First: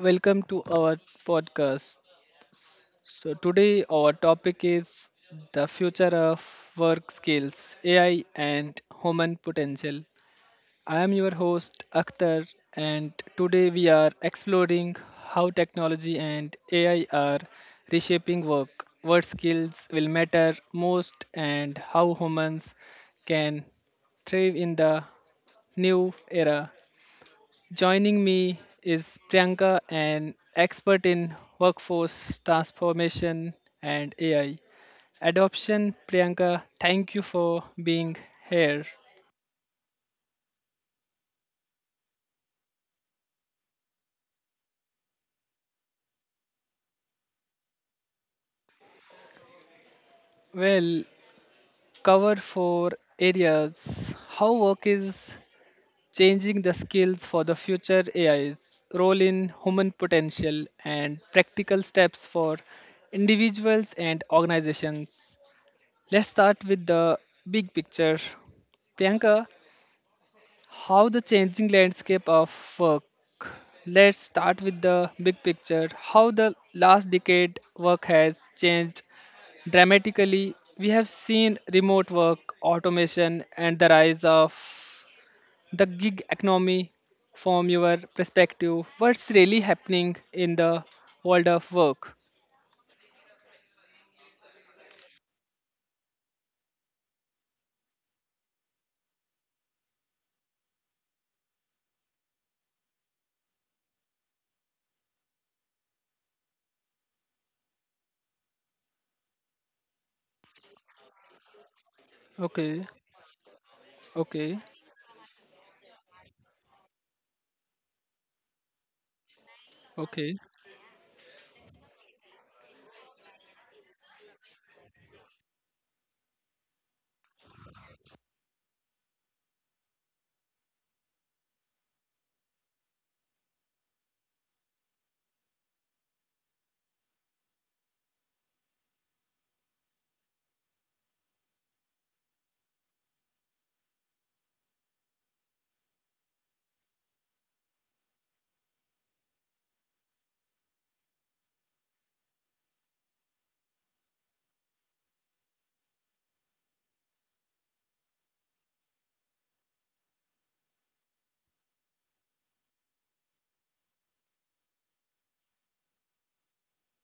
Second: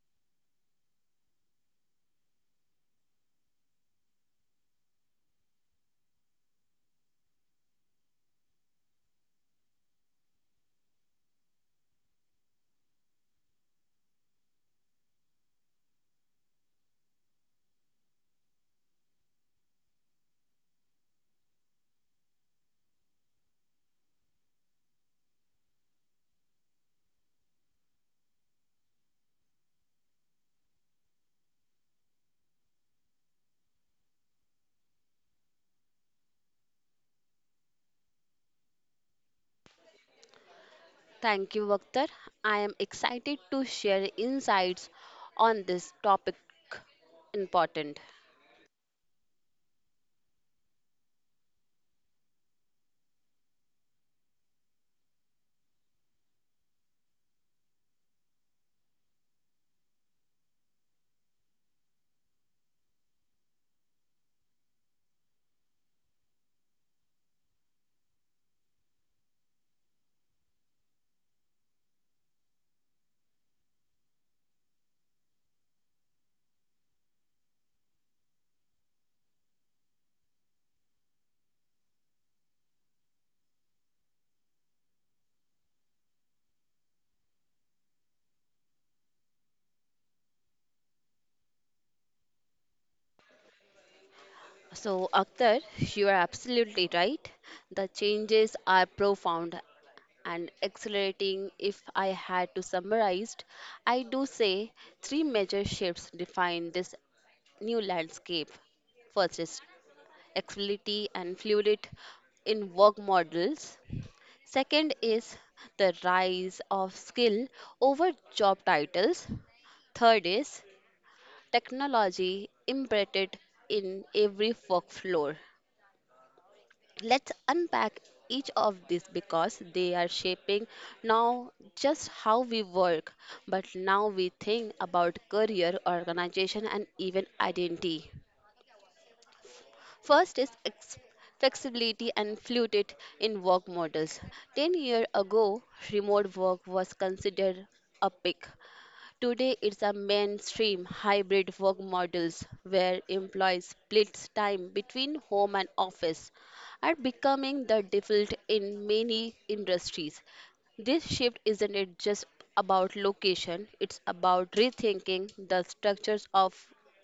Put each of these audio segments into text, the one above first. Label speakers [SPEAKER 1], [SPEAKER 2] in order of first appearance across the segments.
[SPEAKER 1] Welcome to our podcast. Today our topic is the future of work skills, AI, and human potential. I am your host, Akhtar, and today we are exploring how technology and AI are reshaping work, what skills will matter most, and how humans can thrive in the new era. Joining me is Priyanka, an expert in workforce transformation and AI adoption. Priyanka, thank you for being here.
[SPEAKER 2] Thank you, Vaktar. I am excited to share insights on this topic important.
[SPEAKER 1] Well, cover four areas how work is changing the skills for the future AIs, role in human potential, and practical steps for individuals and organizations. Let's start with the big picture. Priyanka, how the changing landscape of work. Let's start with the big picture. How the last decade work has changed dramatically. We have seen remote work, automation, and the rise of the gig economy. From your perspective, what's really happening in the world of work?
[SPEAKER 2] So, Akhtar, you are absolutely right. The changes are profound and accelerating. If I had to summarize, I do say three major shifts define this new landscape. First is flexibility and fluidity in
[SPEAKER 1] Okay,
[SPEAKER 2] work models.
[SPEAKER 1] okay,
[SPEAKER 2] Second is the rise of skill over job titles. Third
[SPEAKER 1] okay.
[SPEAKER 2] is technology embedded in every workflow. Let's unpack each of these because they are shaping now just how we work, but now we think about career, organization, and even identity. First is ex- flexibility and fluidity in work models. 10 years ago, remote work was considered a pick. Today, it's a mainstream hybrid work models where employees split time between home and office are becoming the default in many industries. This shift isn't it just about location, it's about rethinking the structures of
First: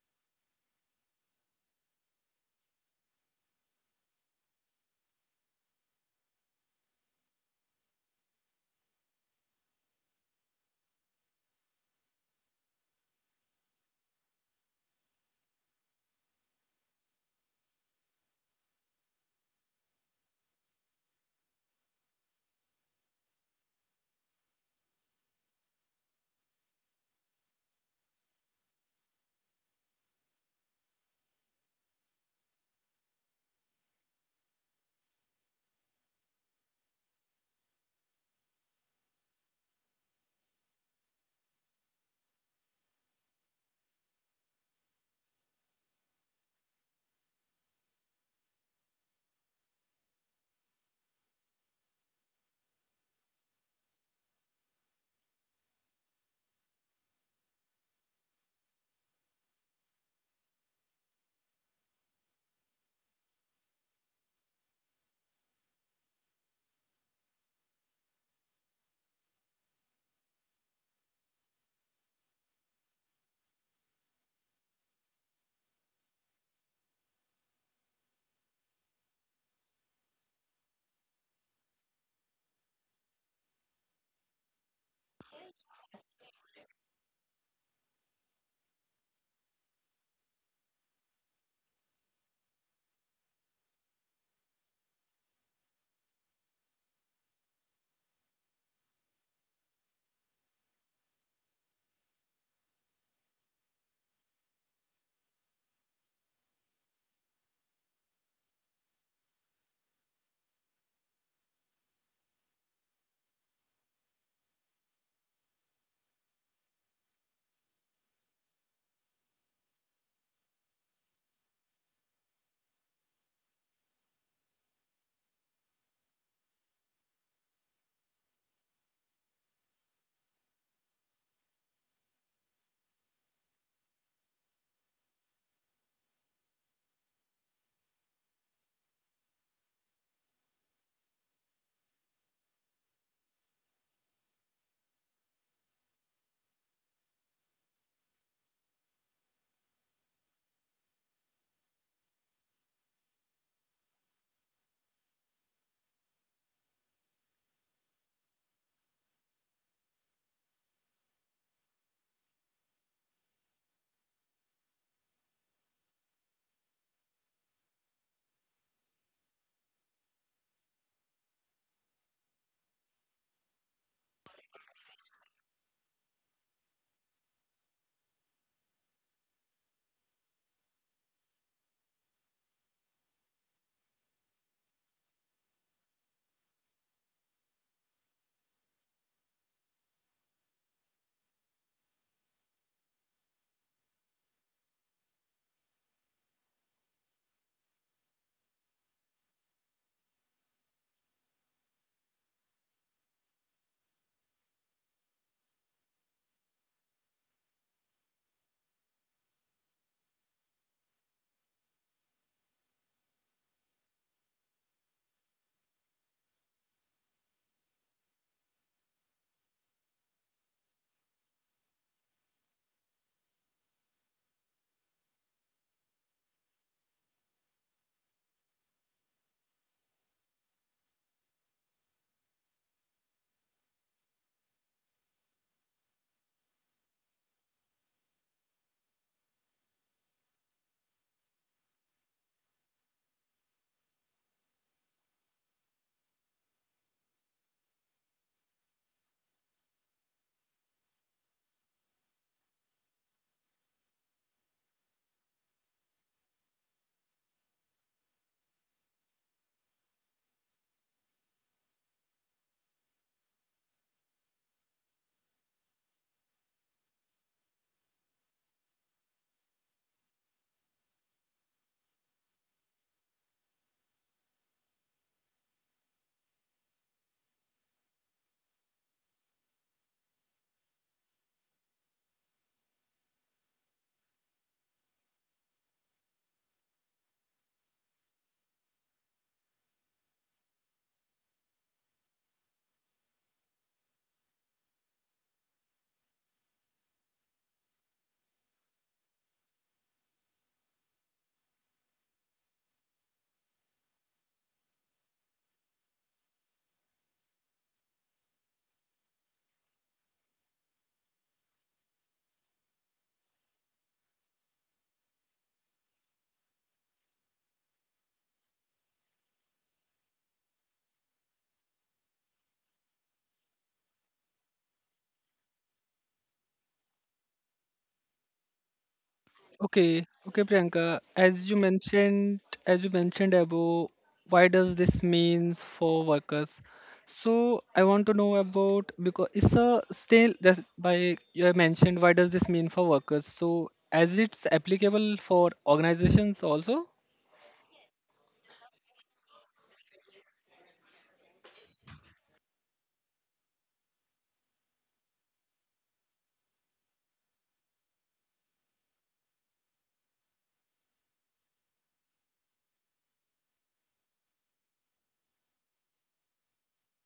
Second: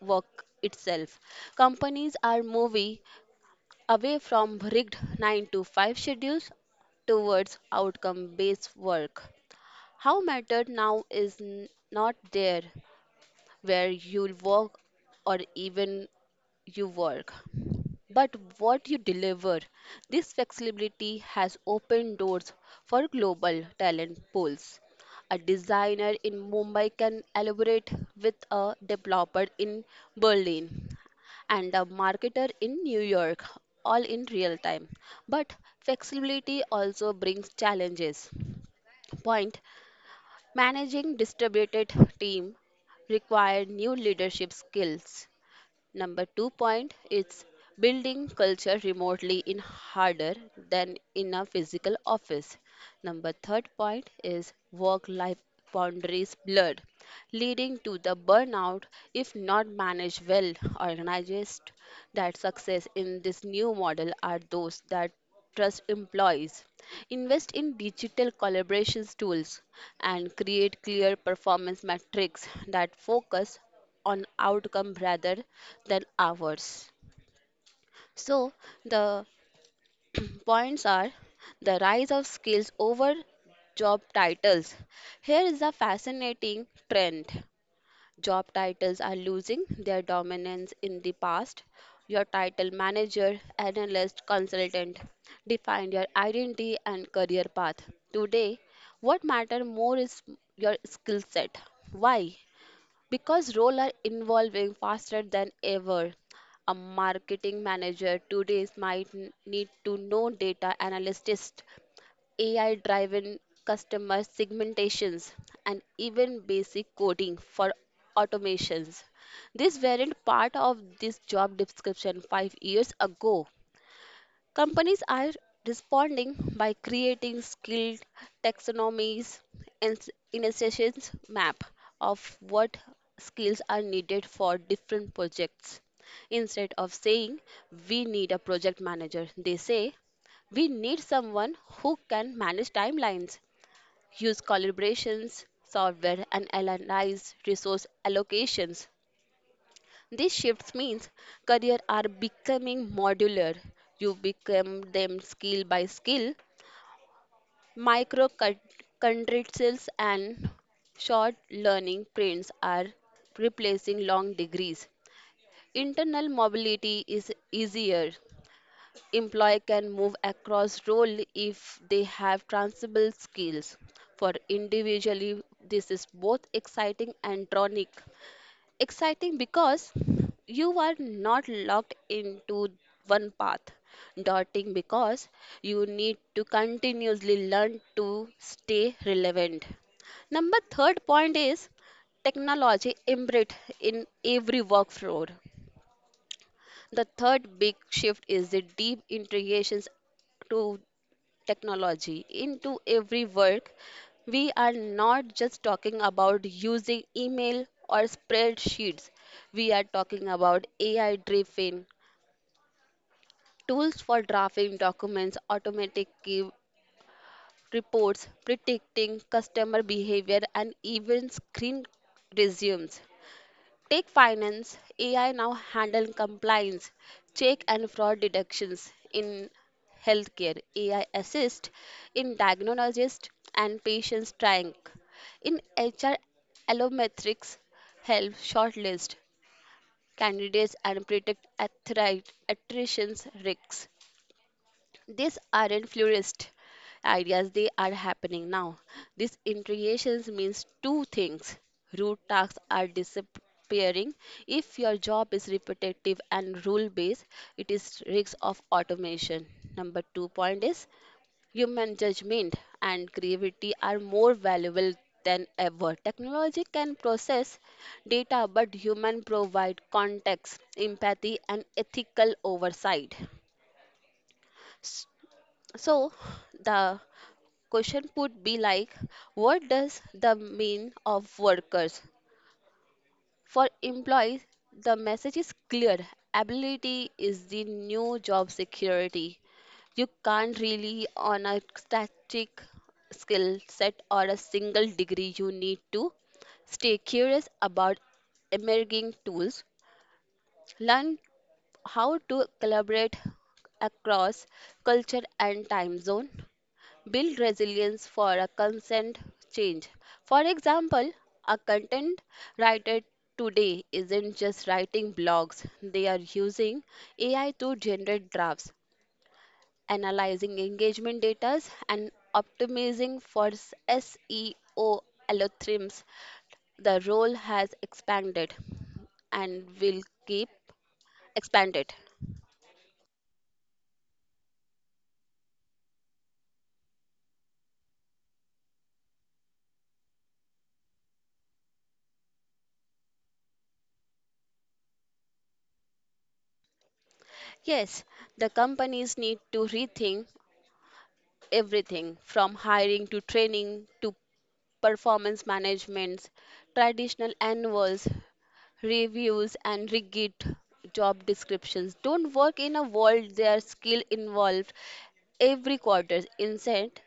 [SPEAKER 2] work itself. Companies are moving away from rigged 9 to 5 schedules towards outcome based work. How mattered now is not there where you work or even you work, but what you deliver. This flexibility has opened doors for global talent pools. A designer in Mumbai can elaborate with a developer in Berlin and a marketer in New York, all in real time. But flexibility also brings challenges. Point managing distributed team require new leadership skills. Number two point is building culture remotely in harder than in a physical office. Number third point is work life boundaries blurred, leading to the burnout if not managed well. Organized that success in this new model are those that trust employees, invest in digital collaboration tools, and create clear performance metrics that focus on outcome rather than hours. So, the points are the rise of skills over job titles. Here is a fascinating trend. Job titles are losing their dominance in the past. Your title manager, analyst, consultant defined your identity and career path. Today, what matter more is your skill set. Why? Because roles are evolving faster than ever, a marketing manager today might need to know data analytics, AI driven customer segmentations, and even basic coding for automations. These weren't part of this job description 5 years ago. Companies are responding by creating skilled taxonomies and in a sessions map of what skills are needed for different projects. Instead of saying we need a project manager, they say we need someone who can manage timelines, use collaborations, software, and analyze resource allocations. These shifts means career are becoming modular. You become them skill by skill, micro credentials and short learning prints are replacing long degrees. Internal mobility is easier. Employee can move across role if they have transferable skills. For individually, this is both exciting and tonic exciting because you are not locked into one path daunting because you need to continuously learn to stay relevant number third point is technology embedded in every workflow the third big shift is the deep integrations to technology into every work, we are not just talking about using email or spreadsheets. We are talking about AI driven tools for drafting documents, automatic key reports, predicting customer behavior, and even screen resumes. Take finance, AI now handle compliance, check and fraud detections in healthcare. AI assist in diagnosis and patients triage. In HR, allometrics help shortlist candidates and predict attrition risks. These aren't florist ideas, they are happening now. These integrations means two things. Root tasks are disappearing. If your job is repetitive and rule based, it is risk of automation. Number two point is human judgment and creativity are more valuable than ever. Technology can process data, but human provide context, empathy, and ethical oversight. So the question would be like, what does the mean of workers? For employees, the message is clear. Ability is the new job security. You can't really on a static skill set or a single degree. You need to stay curious about emerging tools, learn how to collaborate across culture and time zone, build resilience for a consent change. For example, a content writer today isn't just writing blogs, they are using AI to generate drafts, analyzing engagement data, and optimizing for SEO algorithms. The role has expanded and will
[SPEAKER 1] Okay, okay,
[SPEAKER 2] keep
[SPEAKER 1] Priyanka.
[SPEAKER 2] expanded.
[SPEAKER 1] As you mentioned above, why does this means for workers? I want to know about because it's a still that's by you have mentioned why does this mean for workers? As it's applicable for organizations also.
[SPEAKER 2] Yes, the companies need to rethink everything from hiring to training to performance management, traditional annuals, reviews, and rigid job descriptions don't work in a world their skill involved every quarter. Instead,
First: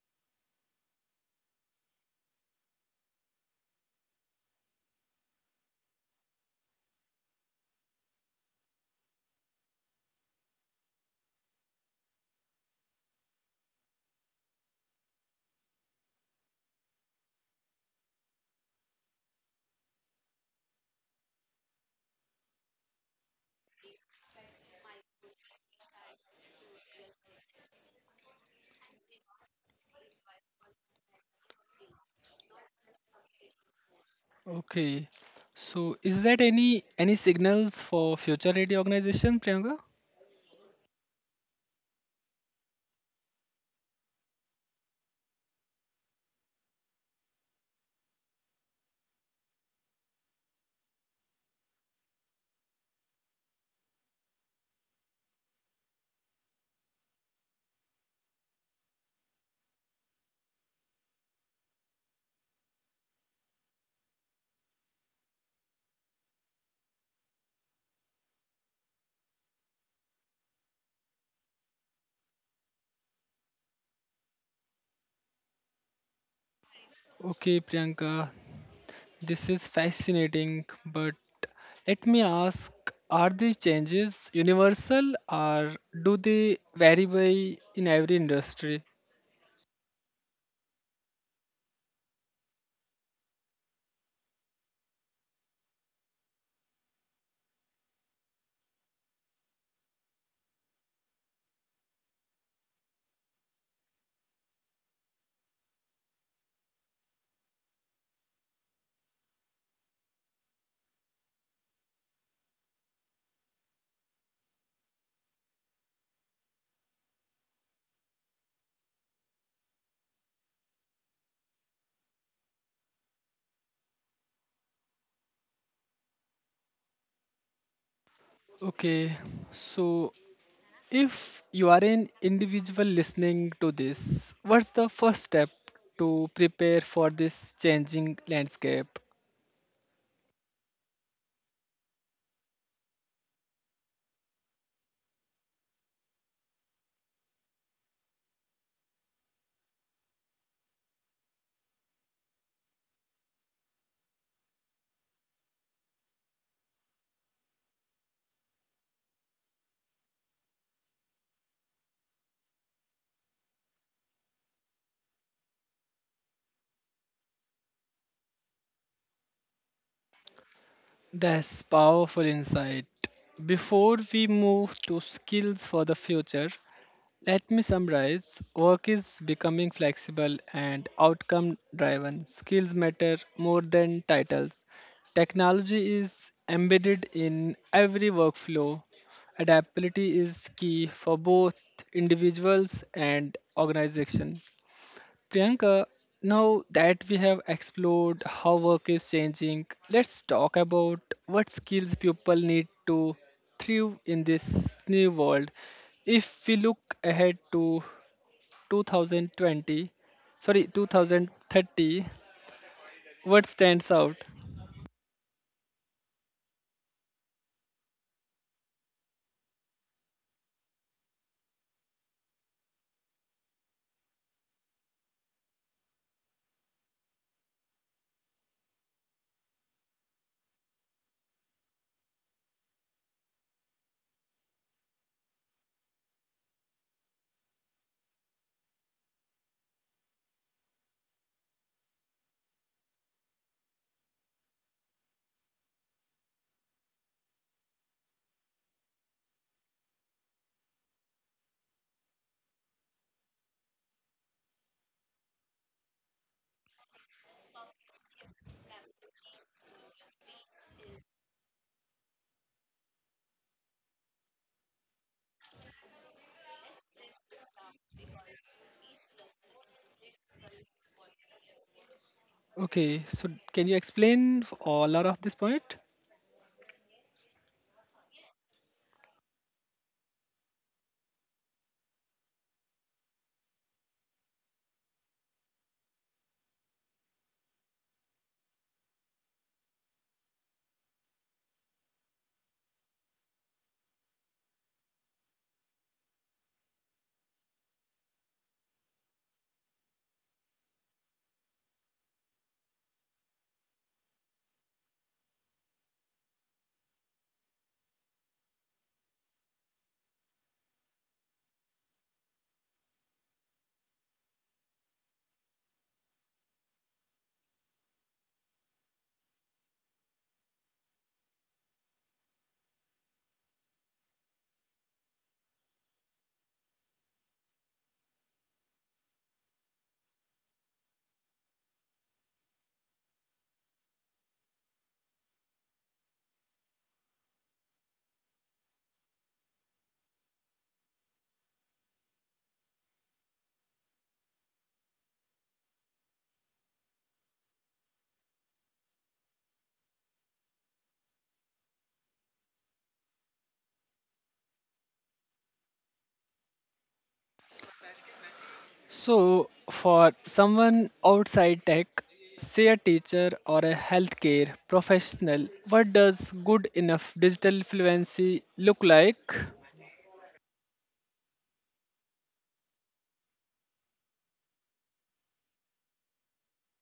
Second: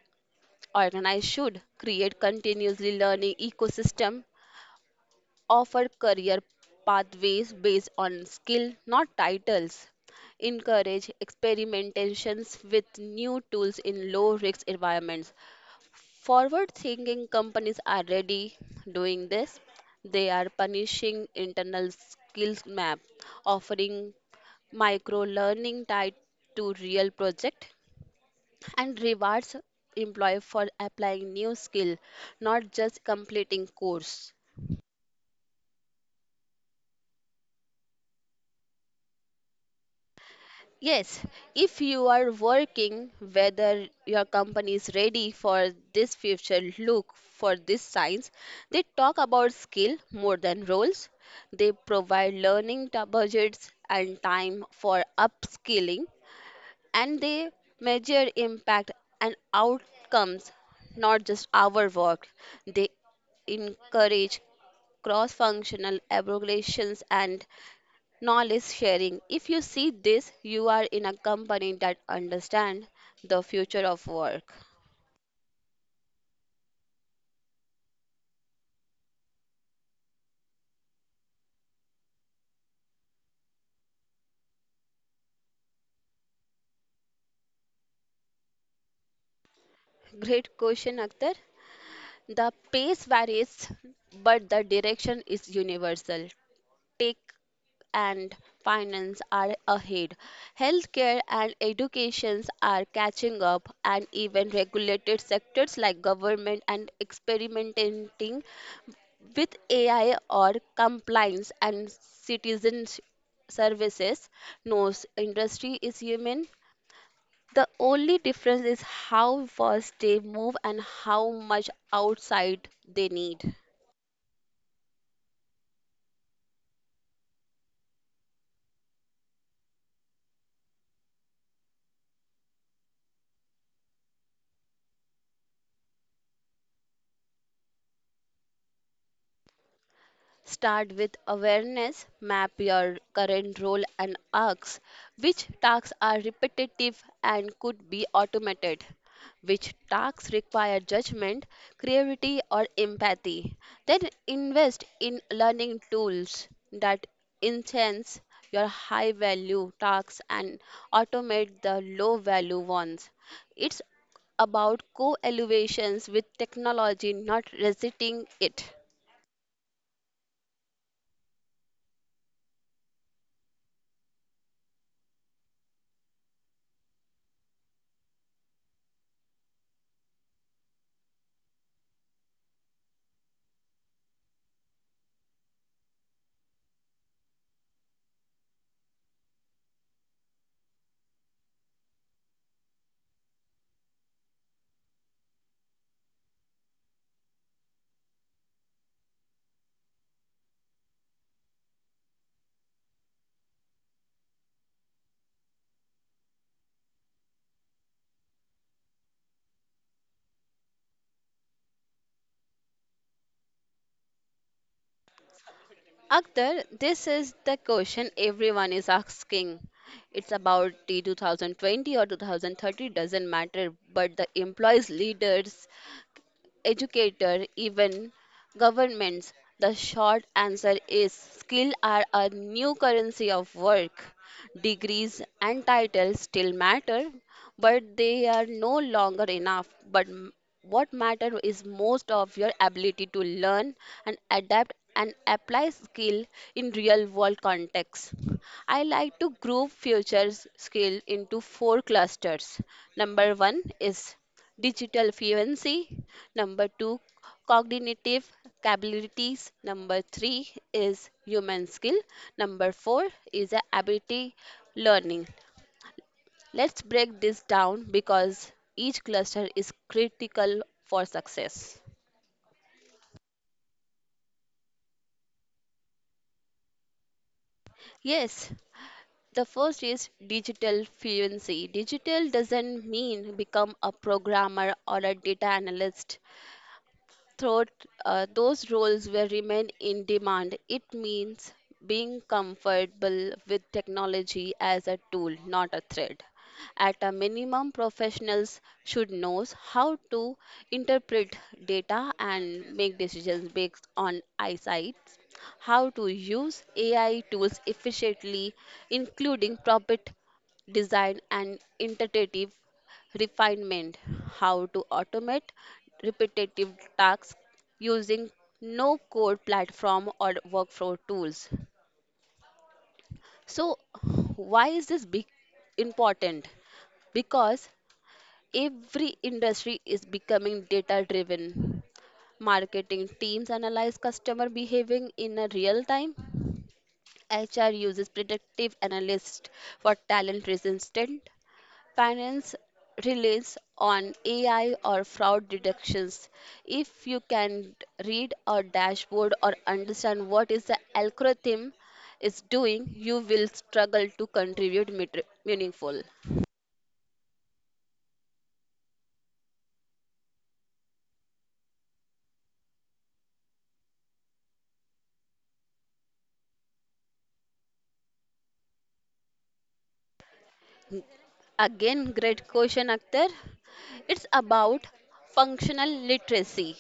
[SPEAKER 2] organized should create continuously learning ecosystem, offer career pathways based on skill, not titles. Encourage experimentations with new tools in low risk environments. Forward thinking companies are already doing this. They are punishing internal skills map, offering micro learning tied to real project and rewards employee for applying new skill, not just completing course.
[SPEAKER 1] Okay. Is that any signals for future ready organization, Priyanka?
[SPEAKER 2] Yes, if you are working, whether your company is ready for this future look for these signs, they talk about skill more than roles. They provide learning budgets and time for upskilling, and they measure impact and outcomes, not just our work. They encourage cross functional evaluations and knowledge sharing. If you see this, you are in a company that understand the future of work.
[SPEAKER 1] Okay, Priyanka. This is fascinating, but let me ask are these changes universal or do they vary by in every industry?
[SPEAKER 2] Great question, Akhtar. The pace varies, but the direction is universal. Tech and finance are ahead. Healthcare and educations are catching up, and even regulated sectors like government and experimenting with AI or compliance and citizen services, knows industry is human. The only difference is how fast they move and how much outside they need.
[SPEAKER 1] Okay, so if you are an individual listening to this, what's the first step to prepare for this changing landscape?
[SPEAKER 2] Start with awareness, map your current role and ask which tasks are repetitive and could be automated, which tasks require judgment, creativity, or empathy. Then invest in learning tools that enhance your high value tasks and automate the low value ones. It's about co elevations with technology, not resisting it.
[SPEAKER 1] That's powerful insight. Before we move to skills for the future, let me summarize. Work is becoming flexible and outcome driven. Skills matter more than titles. Technology is embedded in every workflow. Adaptability is key for both individuals and organization. Priyanka, now that we have explored how work is changing, let's talk about what skills people need to thrive in this new world. If we look ahead to 2020, sorry, 2030, what stands out?
[SPEAKER 2] Akhtar, this is the question everyone is asking. It's about the 2020 or 2030, doesn't matter, but the employees, leaders, educator, even governments? The short answer is skill are a new currency of work. Degrees and titles still matter, but they are no longer enough. What matter is most of your ability to learn and adapt and apply skill in real world context. I like to group future skill into four clusters. Number one is digital fluency. Number two, cognitive capabilities. Number three is human skill. Number four is a ability learning. Let's break this down because each cluster is critical for success.
[SPEAKER 1] Okay, so can you explain all out of this point?
[SPEAKER 2] Yes, the first is digital fluency. Digital doesn't mean become a programmer or a data analyst. Throat, those roles will remain in demand. It means being comfortable with technology as a tool, not a threat. At a minimum, professionals should know how to interpret data and make decisions based on eyesight, how to use AI tools efficiently, including prompt design and interpretive refinement, how to automate repetitive tasks using no code platform or workflow tools. So, why is this big important? Because every industry is becoming data driven. Marketing teams analyze customer behaving in a real time. HR uses predictive analysts for talent resistance. Finance relies on AI or fraud detections. If you can read a dashboard or understand what is the algorithm is doing, you will struggle to contribute meaningful.
[SPEAKER 1] So, for someone outside tech, say a teacher or a healthcare professional, what does good enough digital fluency look like?
[SPEAKER 2] Again, great question, Akhtar. It's about functional literacy,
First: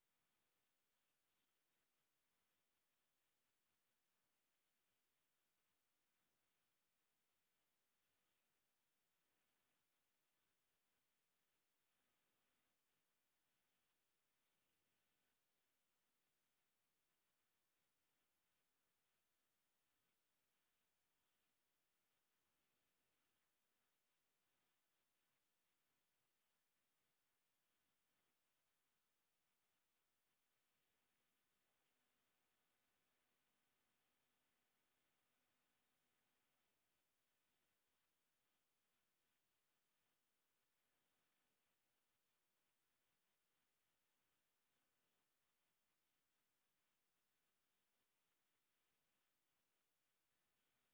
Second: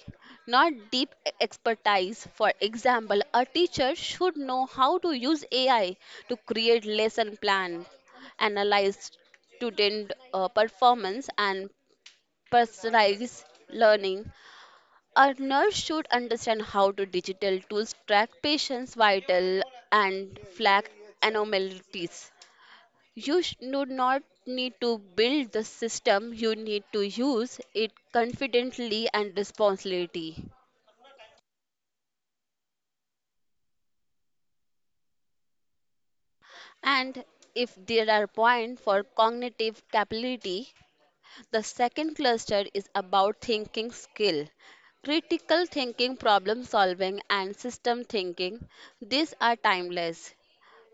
[SPEAKER 2] not deep expertise. For example, a teacher should know how to use AI to create lesson plan, analyze student performance, and personalize learning. A nurse should understand how to digital tools track patients' vital and flag anomalies. Do not need to build the system, you need to use it confidently and responsibly. And if there are points for cognitive capability, the second cluster is about thinking skill. Critical thinking, problem solving, and system thinking, these are timeless,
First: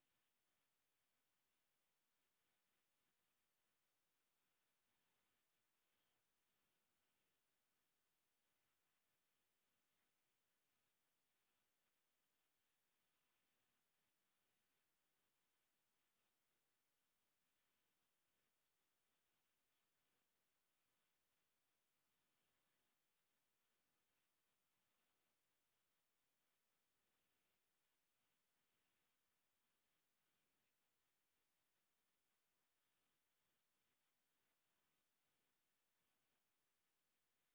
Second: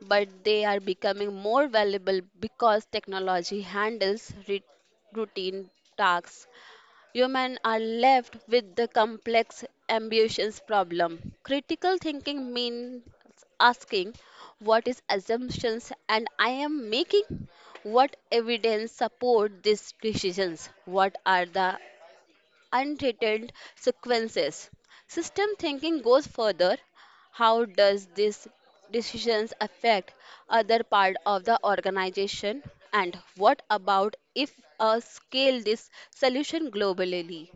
[SPEAKER 2] but they are becoming more valuable because technology handles routine tasks. Humans are left with the complex ambitions problem. Critical thinking means asking what is assumptions and I am making, what evidence support these decisions, what are the unintended sequences. System thinking goes further. How does these decisions affect other part of the organization and what about if scale this solution globally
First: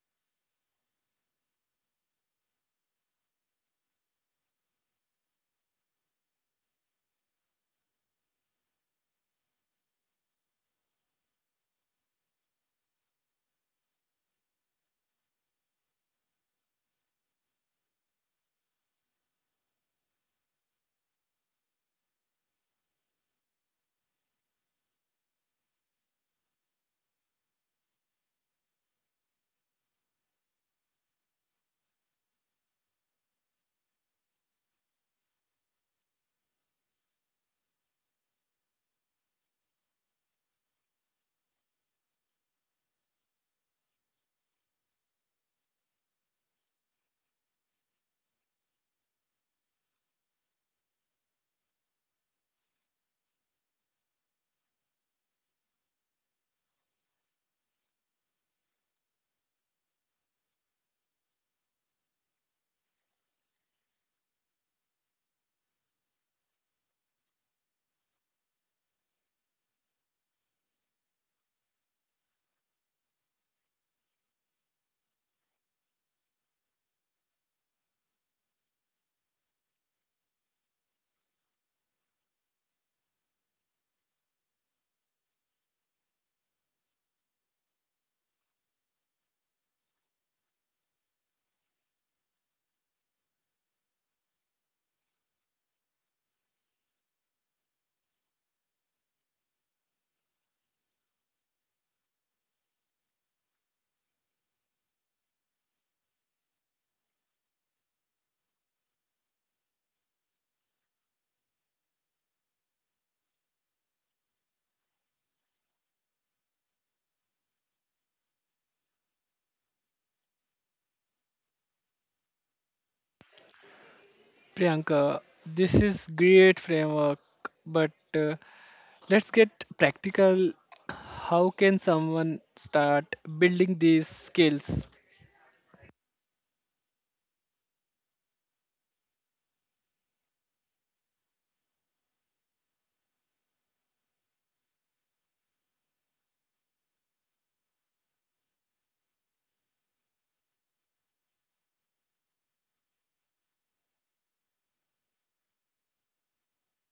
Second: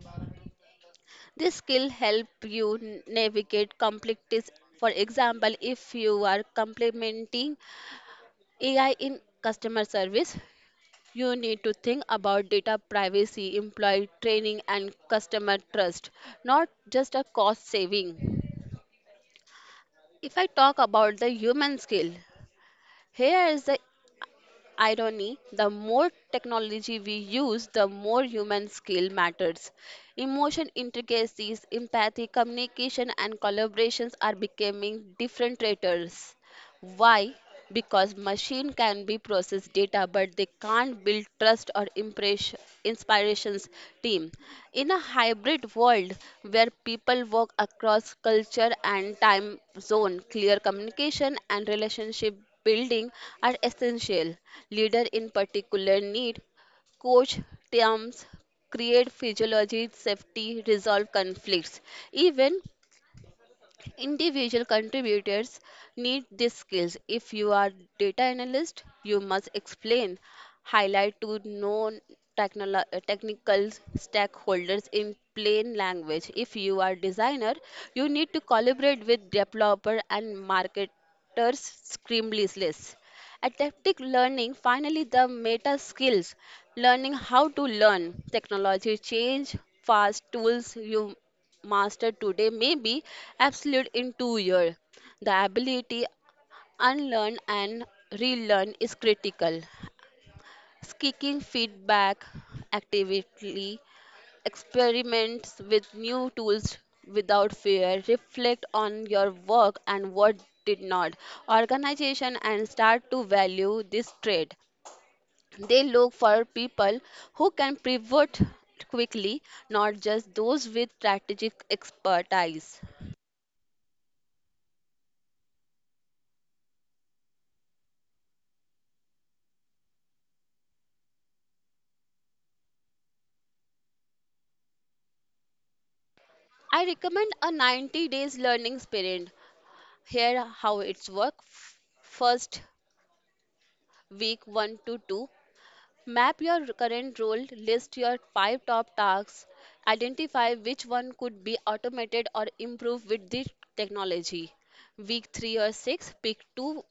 [SPEAKER 2] this skill help you navigate complexities. For example, if you are complementing AI in customer service, you need to think about data privacy, employee training, and customer trust, not just a cost saving. If I talk about the human skill, here is the irony, the more technology we use, the more human skill matters. Emotion intricacies, empathy, communication, and collaborations are becoming different traitors. Why? Because machine can be process data but they can't build trust or inspirations team. In a hybrid world where people work across culture and time zone, clear communication and relationship building are essential. Leader in particular need coach terms create physiology safety resolve conflicts even individual contributors need these skills. If you are data analyst, you must explain, highlight to non-technical stakeholders in plain language. If you are designer, you need to collaborate with developer and marketers seamlessly. Adaptive learning, finally, the meta skills, learning how to learn. Technology change fast, tools you mastered today may be obsolete in 2 years. The ability unlearn and relearn is critical. Seeking feedback actively, experiments with new tools without fear, reflect on your work and what did not. Organization and start to value this trait. They look for people who can pivot quickly, not just those with strategic expertise.
[SPEAKER 1] Priyanka, this is great framework, but let's get practical. How can someone start building these skills?
[SPEAKER 2] I recommend a 90 days learning sprint. Here how it's work. First week 1 to 2, map your current role, list your 5 top tasks, identify which one could be automated or improved with the technology. Week 3 or 6, pick two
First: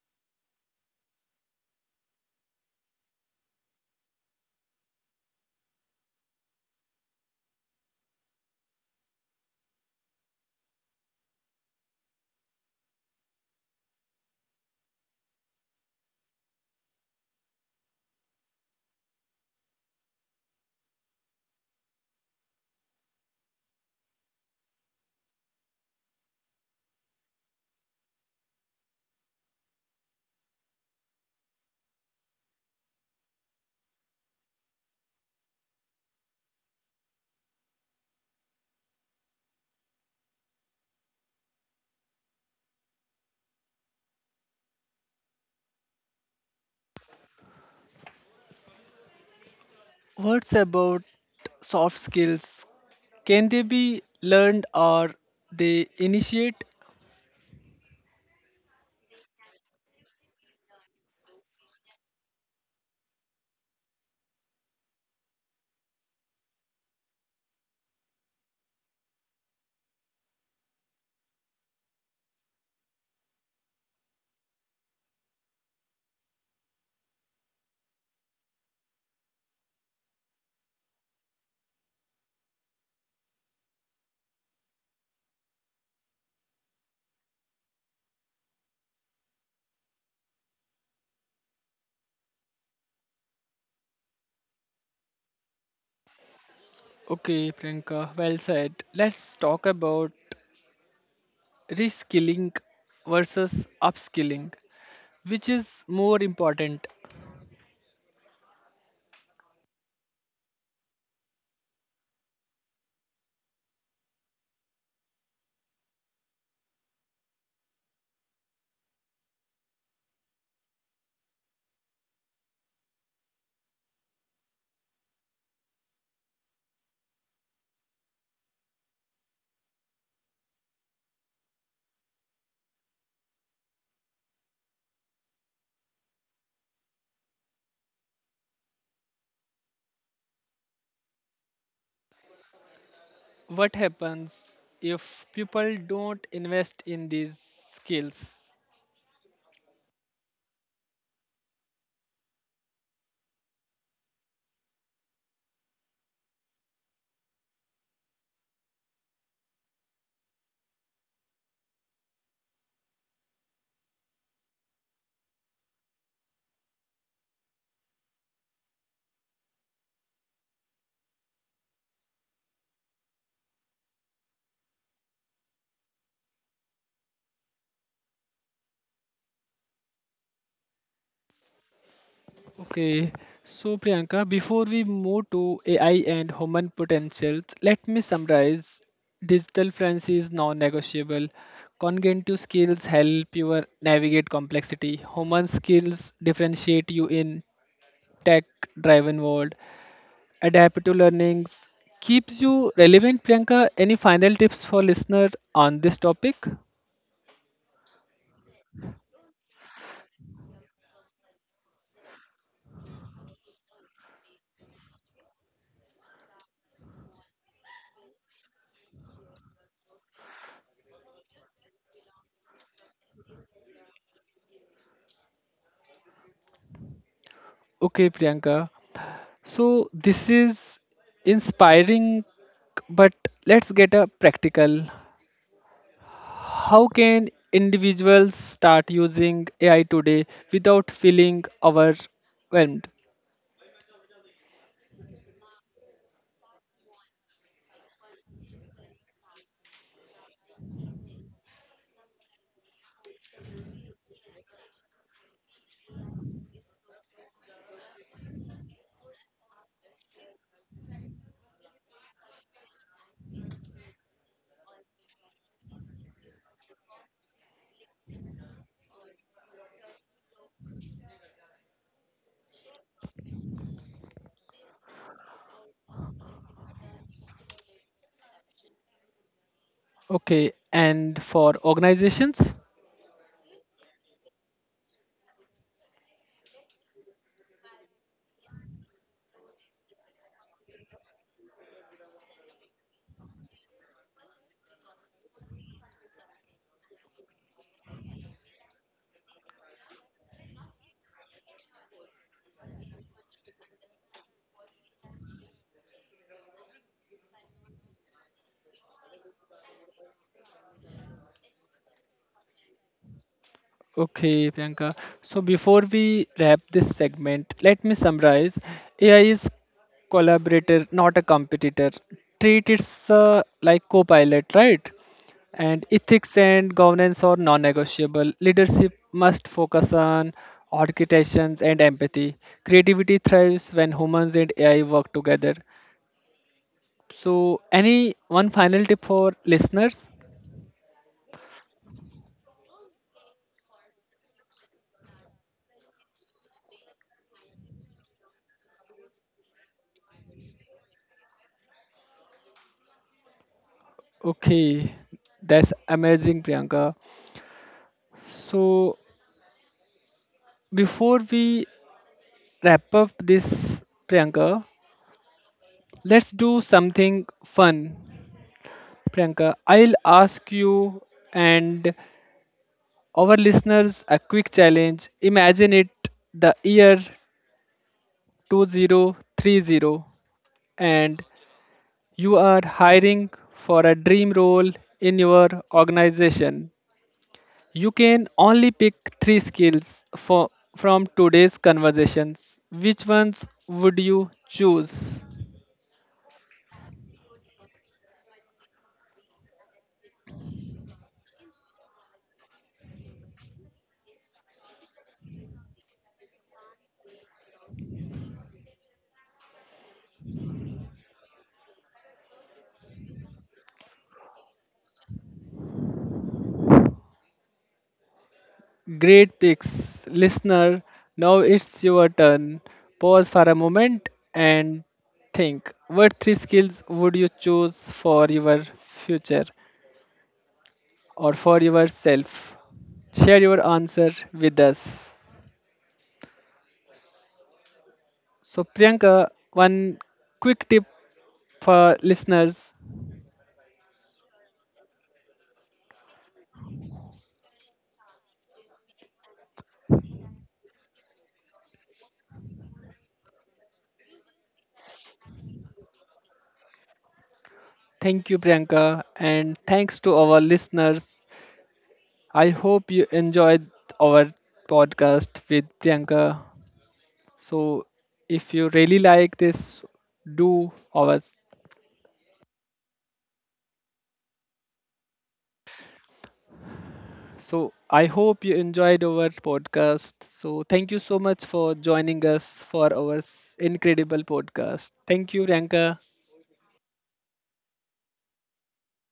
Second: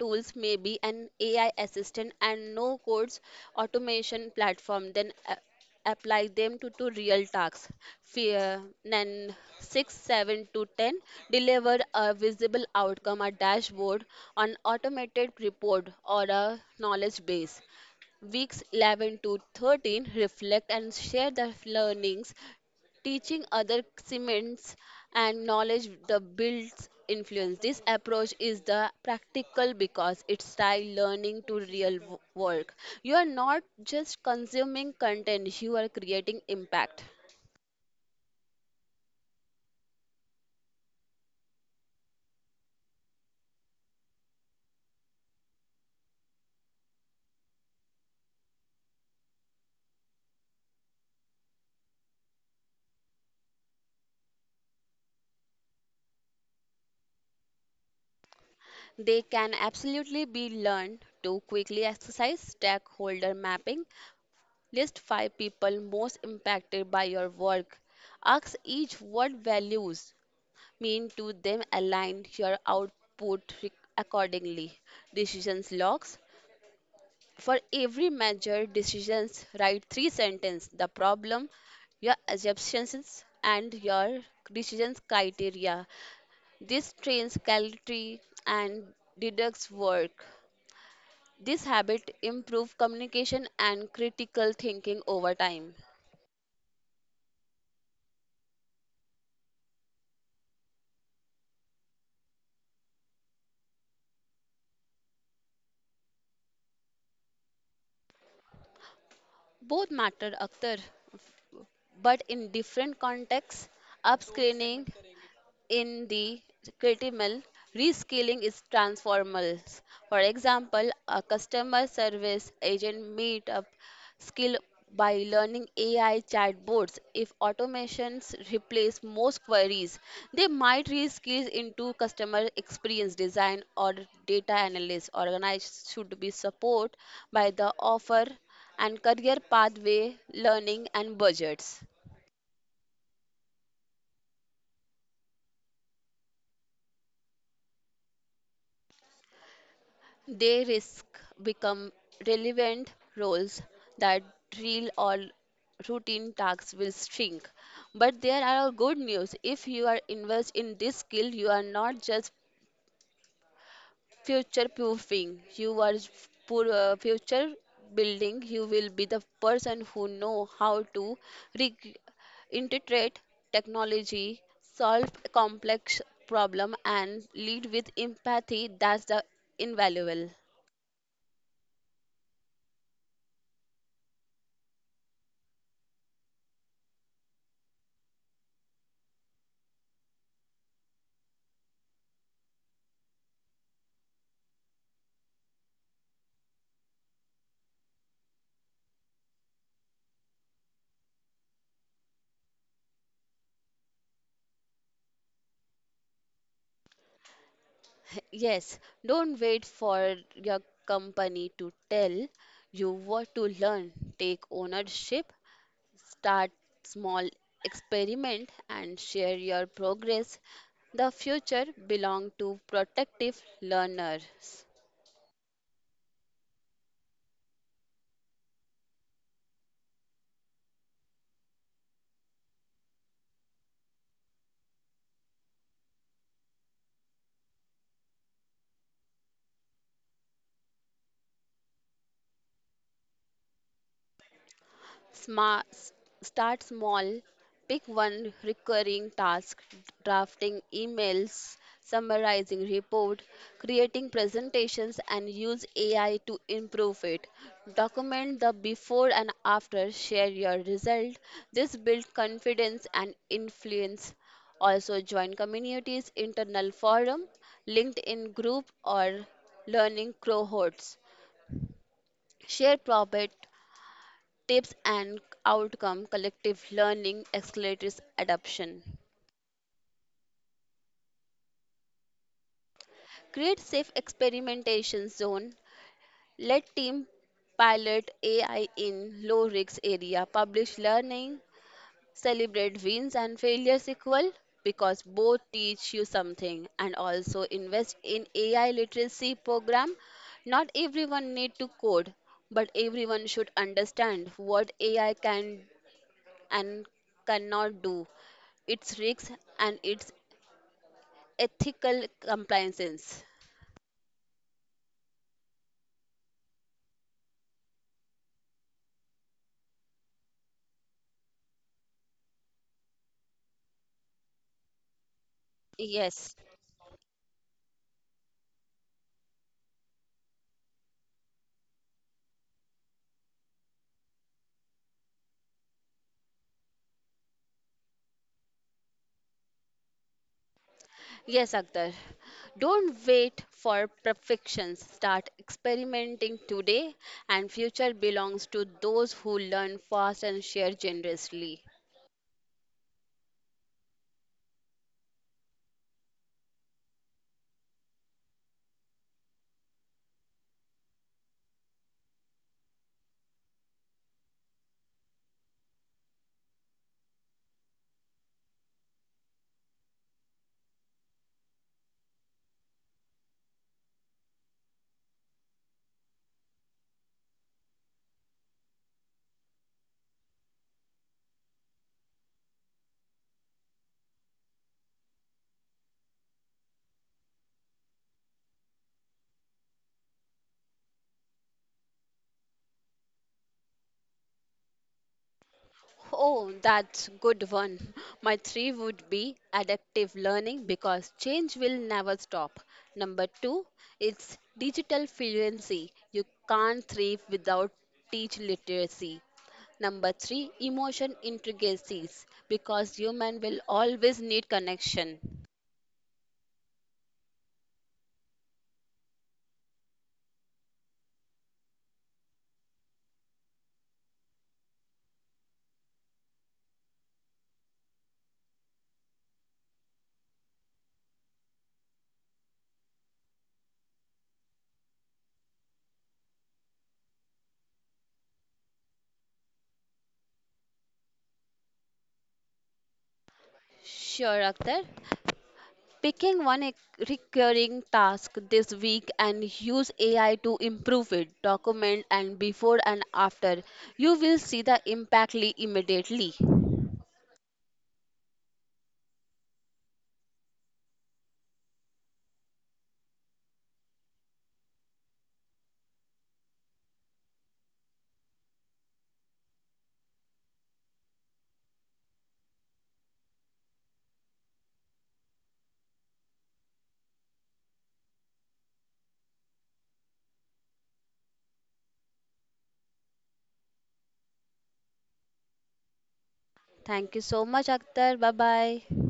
[SPEAKER 2] tools may be an AI assistant and no codes automation platform, then apply them to real tasks. Fear, then 6, 7 to 10, deliver a visible outcome, a dashboard, an automated report, or a knowledge base. Weeks 11 to 13, reflect and share the learnings teaching other cements and knowledge the builds influence this approach is the practical because it's tie learning to real work, you are not just consuming content, you are creating impact.
[SPEAKER 1] What's about soft skills? Can they be learned or they initiate?
[SPEAKER 2] They can absolutely be learned to quickly exercise stakeholder mapping, list five people most impacted by your work, ask each what values mean to them, align your output accordingly. Decisions logs. For every measure decisions, write three sentences, the problem, your assumptions, and your decisions criteria. This trains clarity and deducts work. This habit improves communication and critical thinking over time.
[SPEAKER 1] Okay, Priyanka, well said. Let's talk about reskilling versus upskilling. Which is more important?
[SPEAKER 2] Both matter, Akhtar, but in different contexts. Upscaling in the creative mill, reskilling is transformal. For example, a customer service agent meet up skill by learning AI chatbots. If automations replace most queries, they might reskill into customer experience design or data analyst. Organized should be supported by the offer and career pathway, learning and budgets.
[SPEAKER 1] What happens if people don't invest in these skills?
[SPEAKER 2] They risk become relevant roles that drill or routine tasks will shrink. But there are a good news. If you are invest in this skill, you are not just future proofing. You are future building. You will be the person who know how to re- integrate technology, solve complex problem, and lead with empathy. That's the invaluable.
[SPEAKER 1] Okay, so Priyanka, before we move to AI and human potentials, let me summarize. Digital fluency is non-negotiable. Cognitive skills help you navigate complexity. Human skills differentiate you in tech driven world, adapt to learnings keeps you relevant. Priyanka, any final tips for listeners on this topic?
[SPEAKER 2] Yes, don't wait for your company to tell you what to learn. Take ownership, start small, experiment and share your progress. The future belong to protective learners.
[SPEAKER 1] Okay, Priyanka. So this is inspiring, but let's get a practical. How can individuals start using AI today without feeling overwhelmed?
[SPEAKER 2] Smart, start small. Pick one recurring task, drafting emails, summarizing report, creating presentations, and use AI to improve it. Document the before and after, share your result. This builds confidence and influence. Also, join communities, internal forum, LinkedIn group, or learning cohorts. Share profit tips and outcome collective learning accelerates adoption.
[SPEAKER 1] Okay, and for organizations?
[SPEAKER 2] Create safe experimentation zone, let team pilot AI in low risk area, publish learning, celebrate wins and failures equal, because both teach you something, and also invest in AI literacy program. Not everyone need to code, but everyone should understand what AI can and cannot do, its risks and its ethical compliances.
[SPEAKER 1] Okay, Priyanka. So before we wrap this segment, let me summarize. AI is collaborator, not a competitor. Treat it like co-pilot, right? And
[SPEAKER 2] Yes,
[SPEAKER 1] ethics and governance are non-negotiable. Leadership must focus on architectures and empathy. Creativity thrives when humans and AI work together. So, any one final tip for listeners?
[SPEAKER 2] yes, Akhtar. Don't wait for perfection. Start experimenting today, and future belongs to those who learn fast and share generously.
[SPEAKER 1] Okay, that's amazing, Priyanka. So, before we wrap up this, Priyanka, let's do something fun. Priyanka, I'll ask you and our listeners a quick challenge. Imagine it the year 2030 and you are hiring for a dream role in your organization. You can only pick three skills for, from today's conversations. Which ones would you choose?
[SPEAKER 2] Oh, that's good one. My three would be adaptive learning because change will never stop. Number two, it's digital fluency. You can't thrive without teach literacy. Number three, emotion intricacies because human will always need connection.
[SPEAKER 1] Great picks, listener. Now it's your turn. Pause for a moment and think. What three skills would you choose for your future or for yourself? Share your answer with us. So, Priyanka, one quick tip for listeners.
[SPEAKER 2] Sure, Akhtar. Picking one recurring task this week and use AI to improve it, document and before and after. You will see the impact immediately.
[SPEAKER 1] Thank you, Priyanka, and thanks to our listeners. I hope you enjoyed our podcast with Priyanka. So if you really like this, do our. So I hope you enjoyed our podcast. So thank you so much for joining us for our incredible podcast. Thank you, Ranka.
[SPEAKER 2] Thank you so much, Akhtar. Bye bye.